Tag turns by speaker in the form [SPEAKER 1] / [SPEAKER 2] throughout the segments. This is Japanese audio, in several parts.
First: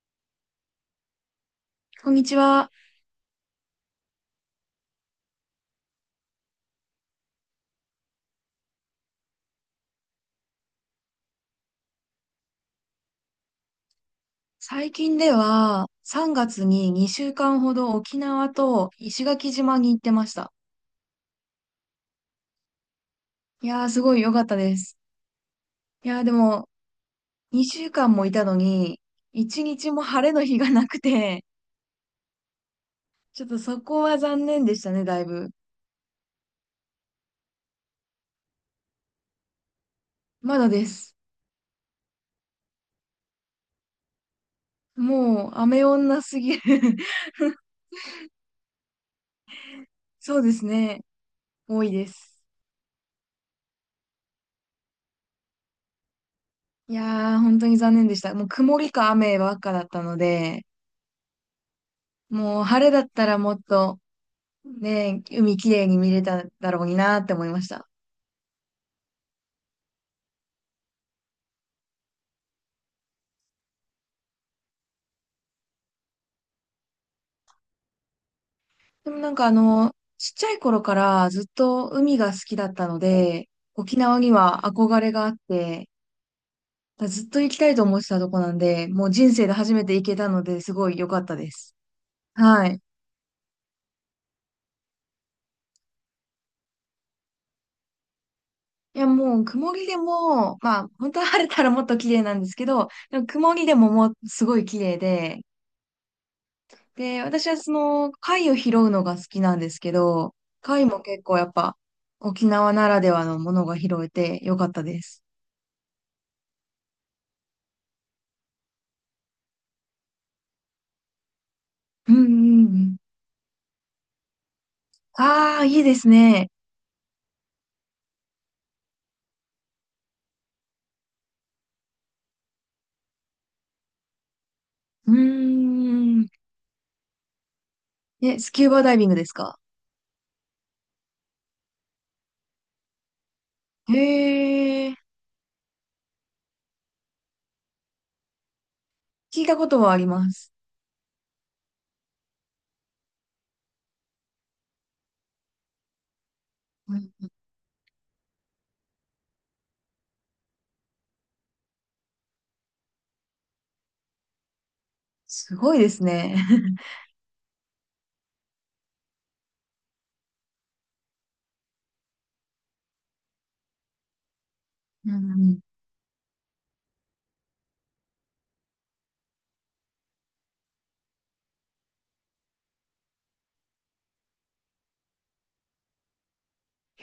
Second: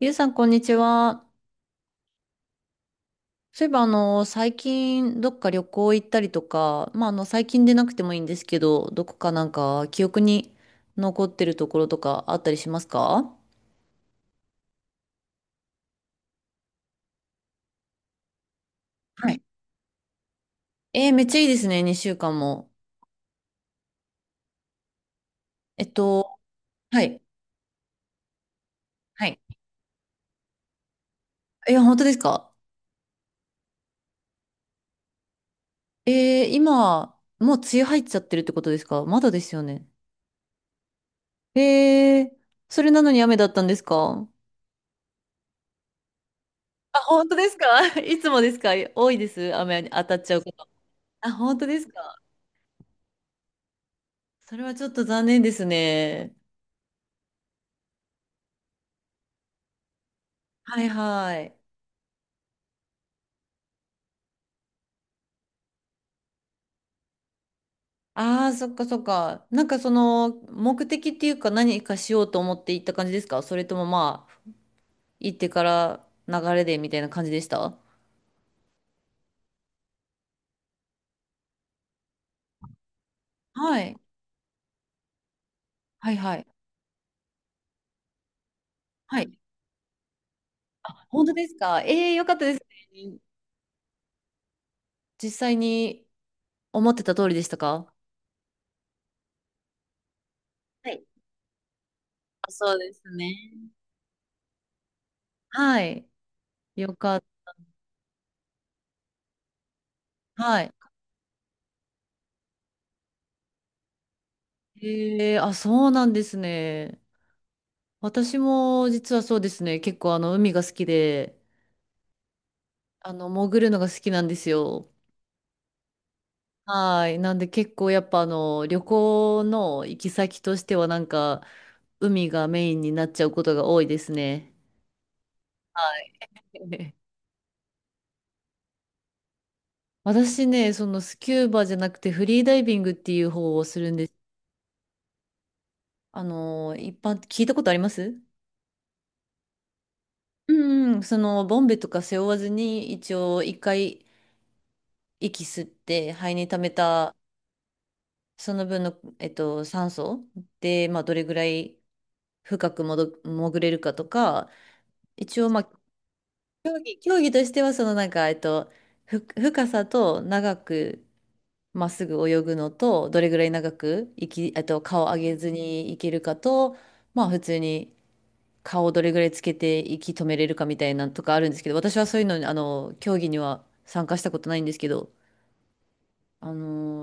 [SPEAKER 1] ゆうさん、こんにちは。
[SPEAKER 2] こんにちは。
[SPEAKER 1] そういえば、最近、どっか旅行行ったりとか、まあ、最近でなくてもいいんですけど、どこかなんか、記憶に残ってるところとかあったりしますか？
[SPEAKER 2] 最近では3月に2週間ほど沖縄と石
[SPEAKER 1] はい。
[SPEAKER 2] 垣島に行ってました。
[SPEAKER 1] えー、めっちゃいいですね、2週間も。
[SPEAKER 2] いやーすごい良かったです。
[SPEAKER 1] えっ
[SPEAKER 2] いやーで
[SPEAKER 1] と、
[SPEAKER 2] も
[SPEAKER 1] はい。
[SPEAKER 2] 2週間もいたのに
[SPEAKER 1] はい。
[SPEAKER 2] 1日も晴れの日がなくて、
[SPEAKER 1] え、本当ですか？
[SPEAKER 2] ちょっとそこは残念でしたね、だいぶ。
[SPEAKER 1] えー、今、もう梅雨入っちゃってるってことですか？まだですよね。
[SPEAKER 2] まだです。
[SPEAKER 1] えー、それなのに雨だったんですか？
[SPEAKER 2] もう雨女すぎる。
[SPEAKER 1] あ、本当ですか？ いつもですか？多いです、雨に当た っち
[SPEAKER 2] そ
[SPEAKER 1] ゃう
[SPEAKER 2] う
[SPEAKER 1] こ
[SPEAKER 2] です
[SPEAKER 1] と。
[SPEAKER 2] ね。
[SPEAKER 1] あ、本当で
[SPEAKER 2] 多
[SPEAKER 1] す
[SPEAKER 2] いで
[SPEAKER 1] か？
[SPEAKER 2] す。
[SPEAKER 1] それはちょっと残念ですね。
[SPEAKER 2] いやー本当に残念でした。もう曇りか雨ばっかだったので、
[SPEAKER 1] はいはい。
[SPEAKER 2] もう晴れだったらもっとね、海きれいに見れただろうになって思いました。
[SPEAKER 1] ああ、そっかそっか。なんかその目的っていうか何かしようと思って行った感じですか？それともまあ、行ってから流れでみたいな感じでした？
[SPEAKER 2] でもなんかちっちゃい頃からずっと海が好きだったので、
[SPEAKER 1] はい。
[SPEAKER 2] 沖縄には憧れがあって、
[SPEAKER 1] はいはい。
[SPEAKER 2] ずっと行きたいと思ってたとこなんで、もう
[SPEAKER 1] は
[SPEAKER 2] 人
[SPEAKER 1] い。
[SPEAKER 2] 生で初めて行けたのですごい良かっ
[SPEAKER 1] 本当
[SPEAKER 2] た
[SPEAKER 1] で
[SPEAKER 2] で
[SPEAKER 1] す
[SPEAKER 2] す。
[SPEAKER 1] か？ええー、よかったです
[SPEAKER 2] はい。
[SPEAKER 1] ね。実際に思ってた通りでしたか？
[SPEAKER 2] いやもう曇りでも、まあ
[SPEAKER 1] はい、
[SPEAKER 2] 本当は晴れたらもっと綺麗なんで
[SPEAKER 1] あ、
[SPEAKER 2] すけ
[SPEAKER 1] そう
[SPEAKER 2] ど、
[SPEAKER 1] です
[SPEAKER 2] でも曇り
[SPEAKER 1] ね。
[SPEAKER 2] でももうすごい綺麗で、
[SPEAKER 1] はい。よか
[SPEAKER 2] で、
[SPEAKER 1] っ
[SPEAKER 2] 私はその貝を拾うのが好きなんですけど、
[SPEAKER 1] た。はい。
[SPEAKER 2] 貝も結構やっぱ沖縄ならではのものが拾えてよかったです。
[SPEAKER 1] ええ、あ、そうなんですね。私も実はそうですね。結構海が好きで、
[SPEAKER 2] うんうんうん。
[SPEAKER 1] 潜るのが好きなんですよ。
[SPEAKER 2] ああ、いいですね。
[SPEAKER 1] はい。なんで結構やっぱ旅行の行き先としてはなんか、海がメインになっちゃうことが多いですね。
[SPEAKER 2] うー
[SPEAKER 1] はい。
[SPEAKER 2] ん。え、スキューバダイビングですか？
[SPEAKER 1] 私ね、そのスキューバじゃなくてフリーダイビングっていう方をするんです。
[SPEAKER 2] へえ、
[SPEAKER 1] 一般、聞いたことあります？
[SPEAKER 2] 聞いたことはありま
[SPEAKER 1] う
[SPEAKER 2] す。
[SPEAKER 1] んうん、そのボンベとか背負わずに一応一回息吸って肺に溜め
[SPEAKER 2] うん、
[SPEAKER 1] たその分の、酸素で、まあ、どれぐらい深くも潜れるかとか一応、
[SPEAKER 2] す
[SPEAKER 1] ま
[SPEAKER 2] ごい
[SPEAKER 1] あ、
[SPEAKER 2] ですね。
[SPEAKER 1] 競技としては、そのなんか、深さと長くまっすぐ泳ぐのと、どれぐらい長くいき、えっと、顔
[SPEAKER 2] う
[SPEAKER 1] 上げず
[SPEAKER 2] ん
[SPEAKER 1] にいけるかと、まあ、普通に顔をどれぐらいつけて息止めれるかみたいなのとかあるんですけど、私はそういうのに、競技には参加したことないんですけど、あ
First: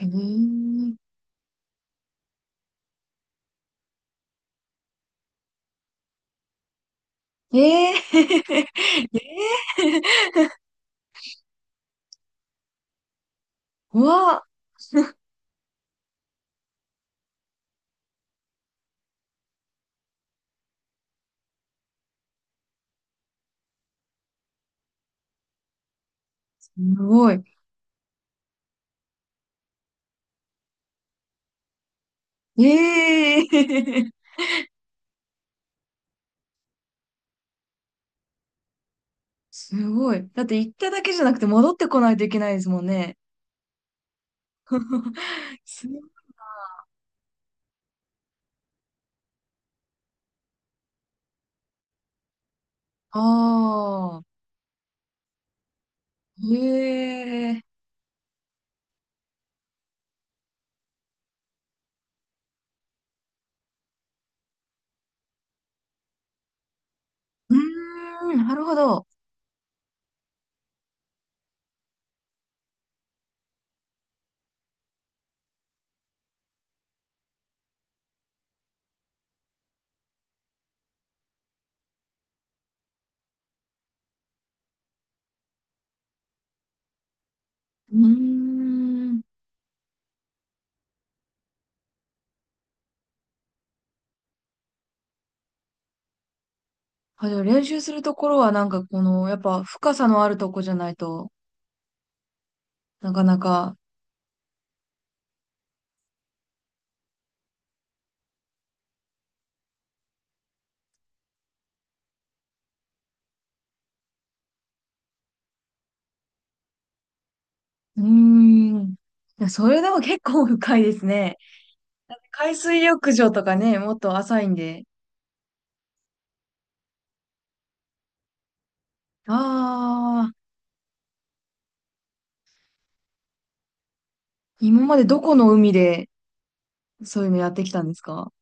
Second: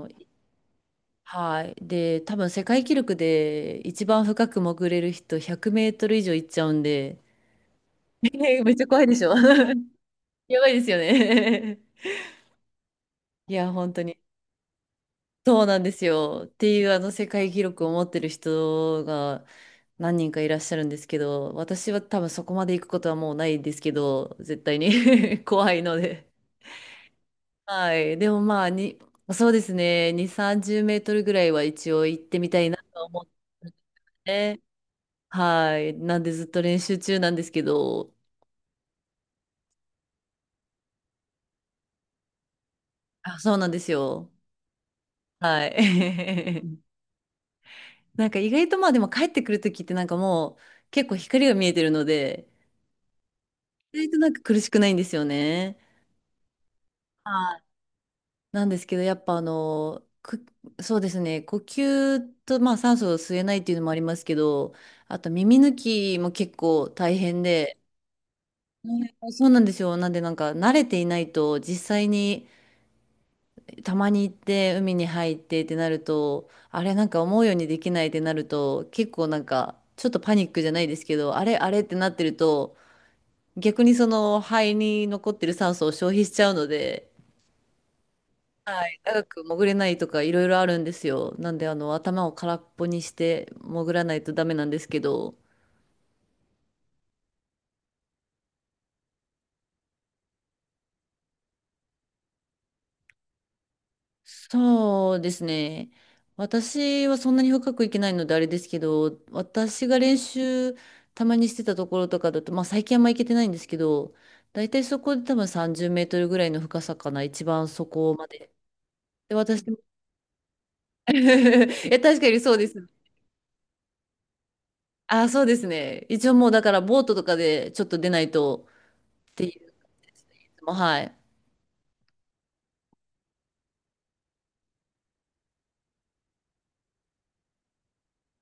[SPEAKER 2] うん、
[SPEAKER 1] はい。で、多分世界記録で一番深く潜れる人100メートル以上行っちゃうんで、
[SPEAKER 2] へえ。えー、
[SPEAKER 1] めっち
[SPEAKER 2] え
[SPEAKER 1] ゃ怖いでしょ？ やばいですよね？ いや、本
[SPEAKER 2] ー、
[SPEAKER 1] 当
[SPEAKER 2] う
[SPEAKER 1] に。
[SPEAKER 2] わ、
[SPEAKER 1] そうなんですよ。っていうあの世界記録を持ってる人が何人かいらっしゃるんですけど、私は多分そこまで行くことはもうないですけど、絶対に 怖いので。
[SPEAKER 2] すごい。
[SPEAKER 1] はい。でもまあ、そうですね。2、30メートルぐらいは一応行ってみたいなと思って
[SPEAKER 2] ええ
[SPEAKER 1] ね。はい。なんでずっと練習中なんですけど、
[SPEAKER 2] すごい。だって行っただけじゃなくて戻ってこないといけないですもんね。
[SPEAKER 1] あ、そうなんですよ。は
[SPEAKER 2] す
[SPEAKER 1] い。なんか意外とまあでも帰ってくるときってなんかもう結構光が見えてるので、意外と
[SPEAKER 2] あ
[SPEAKER 1] なん
[SPEAKER 2] あ
[SPEAKER 1] か苦しくないんですよね。
[SPEAKER 2] ー、へ
[SPEAKER 1] は
[SPEAKER 2] え。
[SPEAKER 1] い。なんですけど、やっぱそうですね、呼吸と、まあ、酸素を吸えないっていうのもありますけど、あと耳抜きも結構大変
[SPEAKER 2] うー
[SPEAKER 1] で、
[SPEAKER 2] ん、なるほど。
[SPEAKER 1] うん そうなんですよ。なんでなんか慣れていないと、実際にたまに行って海に入ってってなると、あれなんか思うようにできないってなると、結構なんかちょっとパニックじゃないですけど、あれあれってなってると、逆にその肺に残ってる酸素を消費しちゃうので、
[SPEAKER 2] うー
[SPEAKER 1] はい、
[SPEAKER 2] ん。
[SPEAKER 1] 長く潜れないとかいろいろあるんですよ。なんで頭を空っぽにして潜らないとダメなんですけど。
[SPEAKER 2] あ、じゃあ練習するところはなんかこの、やっぱ深さのあるとこじゃないとなかなか。
[SPEAKER 1] そうですね。私はそんなに深くいけないのであれですけど、私が練習たまにしてたところとかだと、まあ最近あんま行けてないんですけど、だいたいそこで多分30メートルぐらいの深さかな、一番そ
[SPEAKER 2] うー
[SPEAKER 1] こまで。
[SPEAKER 2] ん。
[SPEAKER 1] で、
[SPEAKER 2] いや、
[SPEAKER 1] 私
[SPEAKER 2] そ
[SPEAKER 1] も、
[SPEAKER 2] れでも結構深いです
[SPEAKER 1] い
[SPEAKER 2] ね。
[SPEAKER 1] や、確かにそ
[SPEAKER 2] 海
[SPEAKER 1] うで
[SPEAKER 2] 水
[SPEAKER 1] す。
[SPEAKER 2] 浴場とかね、もっと浅いんで。
[SPEAKER 1] あ、そうですね。一応もうだからボートとかでちょっと出ないとっていうです
[SPEAKER 2] あ
[SPEAKER 1] ね。
[SPEAKER 2] あ、
[SPEAKER 1] いつも、はい。
[SPEAKER 2] 今までどこの海でそういうのやってきたんですか？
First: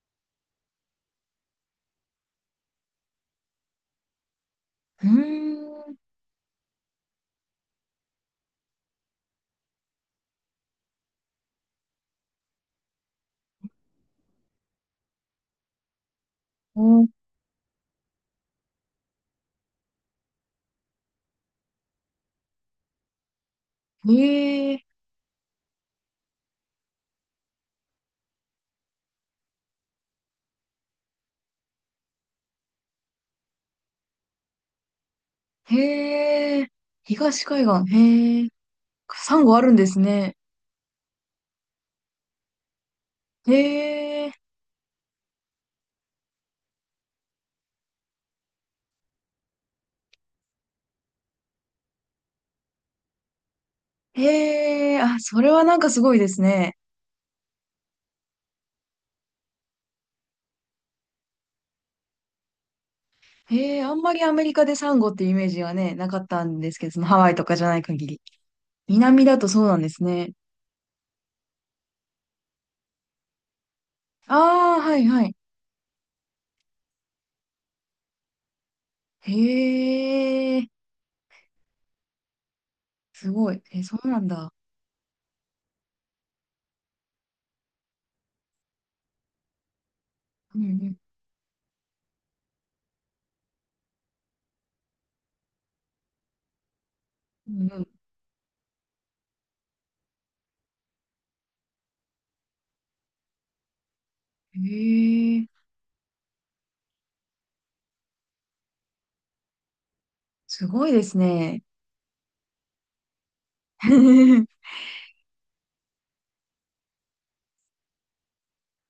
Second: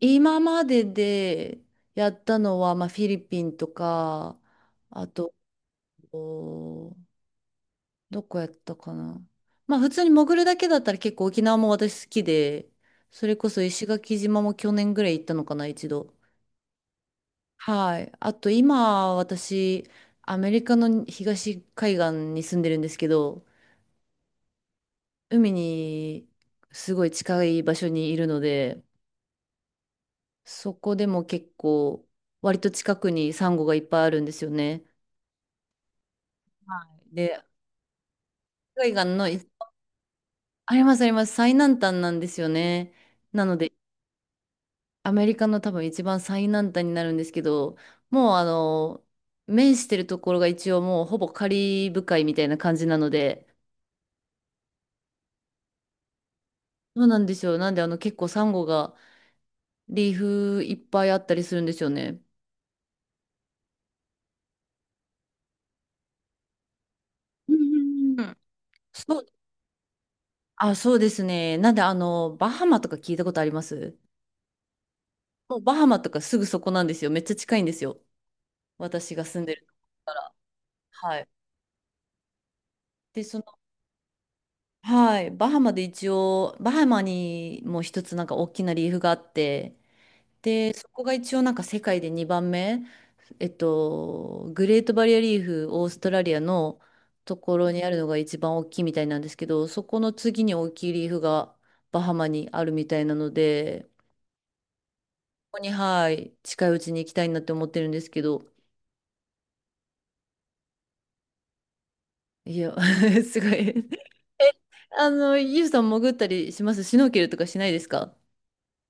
[SPEAKER 1] 今まででやったのは、まあ、フィリピンとか、
[SPEAKER 2] う
[SPEAKER 1] あと、
[SPEAKER 2] ーん。
[SPEAKER 1] おどこやったかな。まあ、普通に潜るだけだったら結構沖縄も私好きで、それこそ石垣島も去年ぐらい行ったのかな、一度。はい。あと、今、私、アメリカの東海岸に住んでるんですけど、
[SPEAKER 2] へえ、
[SPEAKER 1] 海にすごい近い場所にいるので、そこでも結構、割と近くにサンゴがいっぱいあるんですよね。
[SPEAKER 2] へえ、
[SPEAKER 1] で、
[SPEAKER 2] 東海岸、へえ、
[SPEAKER 1] 海岸の、
[SPEAKER 2] サンゴあるんですね。
[SPEAKER 1] ありますあります、最南端なんですよね。な
[SPEAKER 2] へ
[SPEAKER 1] ので、
[SPEAKER 2] え、
[SPEAKER 1] アメリカの多分一番最南端になるんですけど、もう面してるところが一応もうほぼカリブ海みたいな感じなので、
[SPEAKER 2] へえ、あ、それはなんかすごいですね。
[SPEAKER 1] そうなんですよ。なんで結構サンゴがリーフいっぱいあったりするんですよね。
[SPEAKER 2] へえ、あんまりアメリカでサンゴっていうイメージはね、なかったんですけど、そのハワイと
[SPEAKER 1] う
[SPEAKER 2] か
[SPEAKER 1] ん
[SPEAKER 2] じゃな
[SPEAKER 1] う
[SPEAKER 2] い限
[SPEAKER 1] んうん
[SPEAKER 2] り。
[SPEAKER 1] うん、そ
[SPEAKER 2] 南
[SPEAKER 1] う、
[SPEAKER 2] だとそうなんですね。
[SPEAKER 1] あ、そうですね。なんでバハマとか聞いたことあります？
[SPEAKER 2] ああ、はいはい。
[SPEAKER 1] もうバハマとかすぐそこなんですよ。めっちゃ近いんですよ。私が
[SPEAKER 2] へ
[SPEAKER 1] 住んでるところ
[SPEAKER 2] え、
[SPEAKER 1] から。はい。で、
[SPEAKER 2] すごい。え、そうなんだ。
[SPEAKER 1] はい、バハマで一応、バハマにも一つなんか大きなリーフがあって、
[SPEAKER 2] う
[SPEAKER 1] で、そ
[SPEAKER 2] ん
[SPEAKER 1] こが一応なんか世界で2番目、グレートバリアリーフ、オーストラリアのと
[SPEAKER 2] う
[SPEAKER 1] ころ
[SPEAKER 2] ん、う
[SPEAKER 1] にある
[SPEAKER 2] ん
[SPEAKER 1] のが一番大きいみたいなんですけど、そこの次に大きいリーフがバハマにあるみたいなので、
[SPEAKER 2] うん。へえ、
[SPEAKER 1] ここに、はい、近いうちに行きたいなって思ってるんですけど、
[SPEAKER 2] すごいですね。
[SPEAKER 1] いや、すごい。ユウさん潜ったりします？シュノーケルとかしないですか？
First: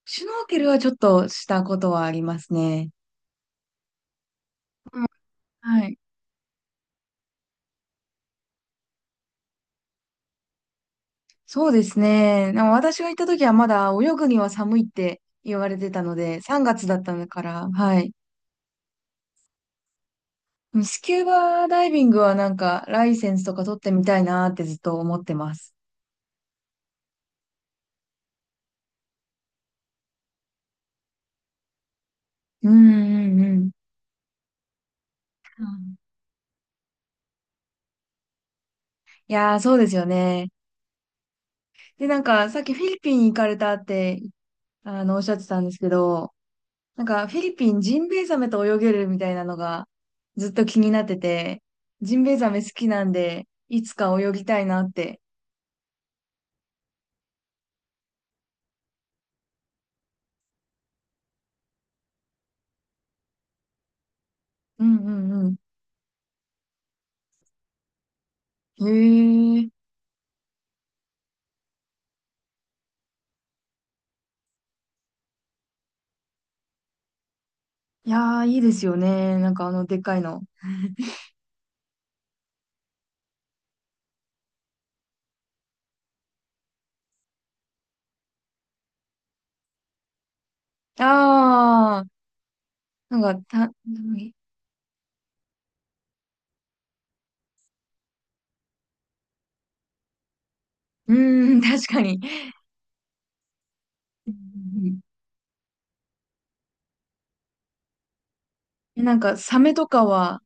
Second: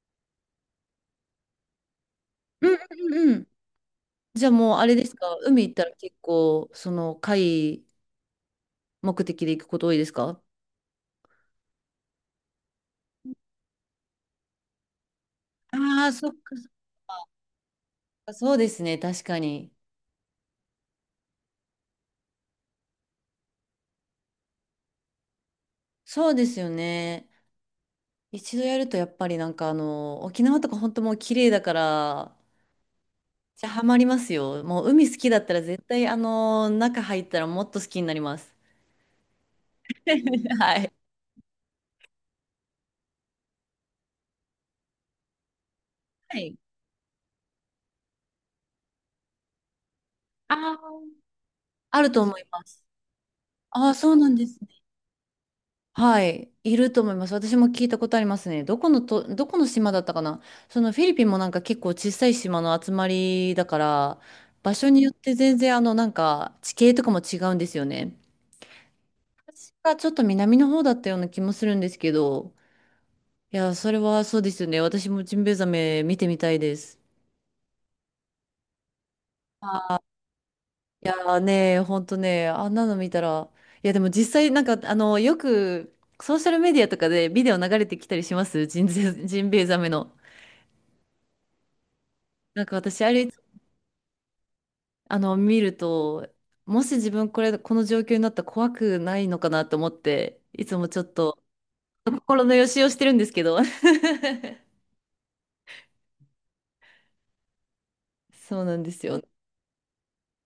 [SPEAKER 2] シュノーケルはちょっとしたことはあります
[SPEAKER 1] うん
[SPEAKER 2] ね。
[SPEAKER 1] うんうん。じゃあもうあれ
[SPEAKER 2] う
[SPEAKER 1] で
[SPEAKER 2] ん、
[SPEAKER 1] すか、海行った
[SPEAKER 2] は
[SPEAKER 1] ら
[SPEAKER 2] い。
[SPEAKER 1] 結構、その海目的で行くこと多いですか？
[SPEAKER 2] そうですね。でも私が行った時はまだ泳ぐには寒いって言われてた
[SPEAKER 1] ああー、
[SPEAKER 2] の
[SPEAKER 1] そっ
[SPEAKER 2] で、
[SPEAKER 1] かそ
[SPEAKER 2] 3
[SPEAKER 1] っ
[SPEAKER 2] 月だったのから、はい。
[SPEAKER 1] か、そうですね、確かに。
[SPEAKER 2] スキューバダイビングはなんかライセンスとか取ってみたいなーってずっと思ってます。
[SPEAKER 1] そうですよね。一度やるとやっぱりなんか沖縄とか本当もう綺麗だから、
[SPEAKER 2] うんうんう
[SPEAKER 1] じゃ
[SPEAKER 2] ん。
[SPEAKER 1] あハマりますよ。もう海好きだったら
[SPEAKER 2] う
[SPEAKER 1] 絶
[SPEAKER 2] ん、
[SPEAKER 1] 対中入ったらもっと好きになります。
[SPEAKER 2] いやー、そうですよね。
[SPEAKER 1] はい。
[SPEAKER 2] で、なんかさっきフィリピン行かれたって、おっしゃってたんですけど、
[SPEAKER 1] はい。
[SPEAKER 2] なんかフィリピンジンベエザメと泳げるみたいなのがずっ
[SPEAKER 1] あ
[SPEAKER 2] と
[SPEAKER 1] ー、
[SPEAKER 2] 気になってて、
[SPEAKER 1] ある
[SPEAKER 2] ジ
[SPEAKER 1] と
[SPEAKER 2] ンベ
[SPEAKER 1] 思
[SPEAKER 2] エ
[SPEAKER 1] い
[SPEAKER 2] ザメ
[SPEAKER 1] ま
[SPEAKER 2] 好
[SPEAKER 1] す。
[SPEAKER 2] きなんで、い
[SPEAKER 1] あ
[SPEAKER 2] つ
[SPEAKER 1] あ、そう
[SPEAKER 2] か
[SPEAKER 1] な
[SPEAKER 2] 泳
[SPEAKER 1] んで
[SPEAKER 2] ぎた
[SPEAKER 1] す
[SPEAKER 2] い
[SPEAKER 1] ね。
[SPEAKER 2] なって。
[SPEAKER 1] はい、いると思います。私も聞いたことありますね。どこの島だったかな。そのフィリピンもなんか結構小さい島の集まりだから、場
[SPEAKER 2] う
[SPEAKER 1] 所
[SPEAKER 2] ん
[SPEAKER 1] によ
[SPEAKER 2] う
[SPEAKER 1] っ
[SPEAKER 2] ん
[SPEAKER 1] て
[SPEAKER 2] うん。
[SPEAKER 1] 全然なんか地形とかも違うんですよね。
[SPEAKER 2] へえ。い
[SPEAKER 1] 私がちょっと南の方だったような気もするんですけど、いや、それはそうですよね。私もジンベエザメ見てみたいです。
[SPEAKER 2] やー、いいですよね。なんかあの、でっかいの。
[SPEAKER 1] いやーね、ほんとね、あんなの見たら、いやでも実際なんかよくソーシャルメディアとかでビデオ流れてきたりします？ジンベエザメの。
[SPEAKER 2] あー、
[SPEAKER 1] なんか私あ
[SPEAKER 2] な
[SPEAKER 1] れ
[SPEAKER 2] んか、う
[SPEAKER 1] 見ると、もし自分この状況になったら怖くないのかなと思って、いつもちょっと
[SPEAKER 2] ーん、確かに。
[SPEAKER 1] 心のよしをしてるんですけど。
[SPEAKER 2] うんうん、
[SPEAKER 1] そうなんで
[SPEAKER 2] え、
[SPEAKER 1] す
[SPEAKER 2] なん
[SPEAKER 1] よ。
[SPEAKER 2] か、サメとかは、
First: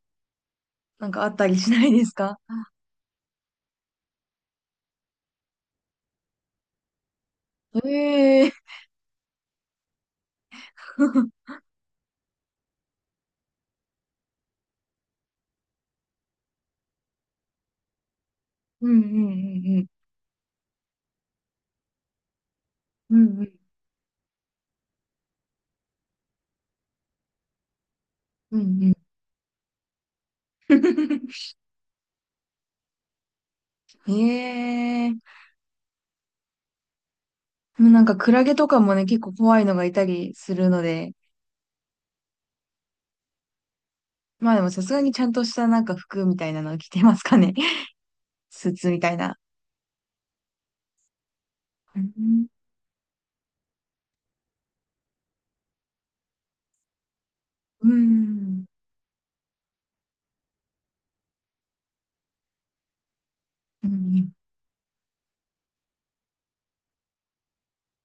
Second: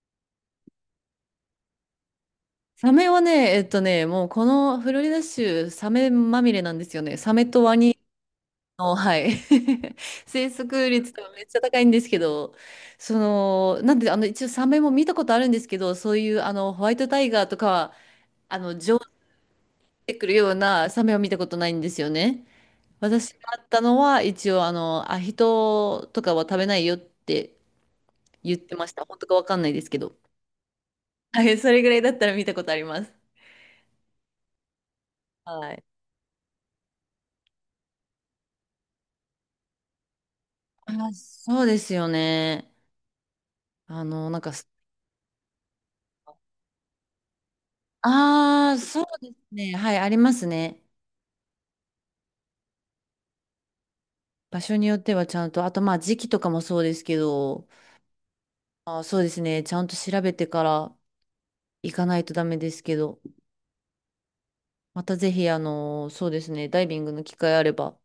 [SPEAKER 2] なんかあったりしないですか？
[SPEAKER 1] サメはね、もうこのフロリダ州、サメまみれなんですよね。サメとワニ
[SPEAKER 2] ええー。
[SPEAKER 1] の、はい。生息率がめっ ちゃ高いんですけど、その、なんで、一応サメも見たことあるんですけど、そういう、ホワイトタイガーとかは、
[SPEAKER 2] う
[SPEAKER 1] 上
[SPEAKER 2] ん
[SPEAKER 1] 手
[SPEAKER 2] うん
[SPEAKER 1] てくるようなサメは見たことないんですよね。
[SPEAKER 2] うんうん。
[SPEAKER 1] 私
[SPEAKER 2] う
[SPEAKER 1] が
[SPEAKER 2] んう
[SPEAKER 1] あ
[SPEAKER 2] ん
[SPEAKER 1] ったのは、一応、ヒトとかは食べないよって言
[SPEAKER 2] う
[SPEAKER 1] ってまし
[SPEAKER 2] ん
[SPEAKER 1] た。本当かわかんないですけど。はい、それぐらいだったら見たことあります。
[SPEAKER 2] うん。ええー。
[SPEAKER 1] はい。
[SPEAKER 2] なんか、クラゲとかもね、結構怖いのがいたりするの
[SPEAKER 1] あ、
[SPEAKER 2] で、
[SPEAKER 1] そうですよね。なんか、
[SPEAKER 2] まあでもさすがにちゃんとしたなんか服みたいなの着てますかね。ス
[SPEAKER 1] あ
[SPEAKER 2] ー
[SPEAKER 1] あ、
[SPEAKER 2] ツみ
[SPEAKER 1] そう
[SPEAKER 2] たい
[SPEAKER 1] で
[SPEAKER 2] な。
[SPEAKER 1] すね。はい、ありますね。
[SPEAKER 2] うんうん。
[SPEAKER 1] 場所によってはちゃんと、あとまあ時期とかもそうですけど、
[SPEAKER 2] う
[SPEAKER 1] あー、そうですね。ちゃんと調べてから行かないとダメですけど、
[SPEAKER 2] うんうん、
[SPEAKER 1] またぜひ、そうですね。ダイビングの機会あれば、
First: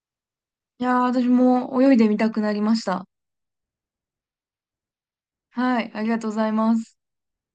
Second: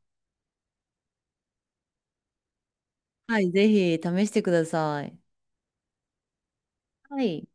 [SPEAKER 2] いやー、私も泳いでみたくなりました。
[SPEAKER 1] はい、ぜひ試してください。
[SPEAKER 2] はい、ありがとうございます。
[SPEAKER 1] はい。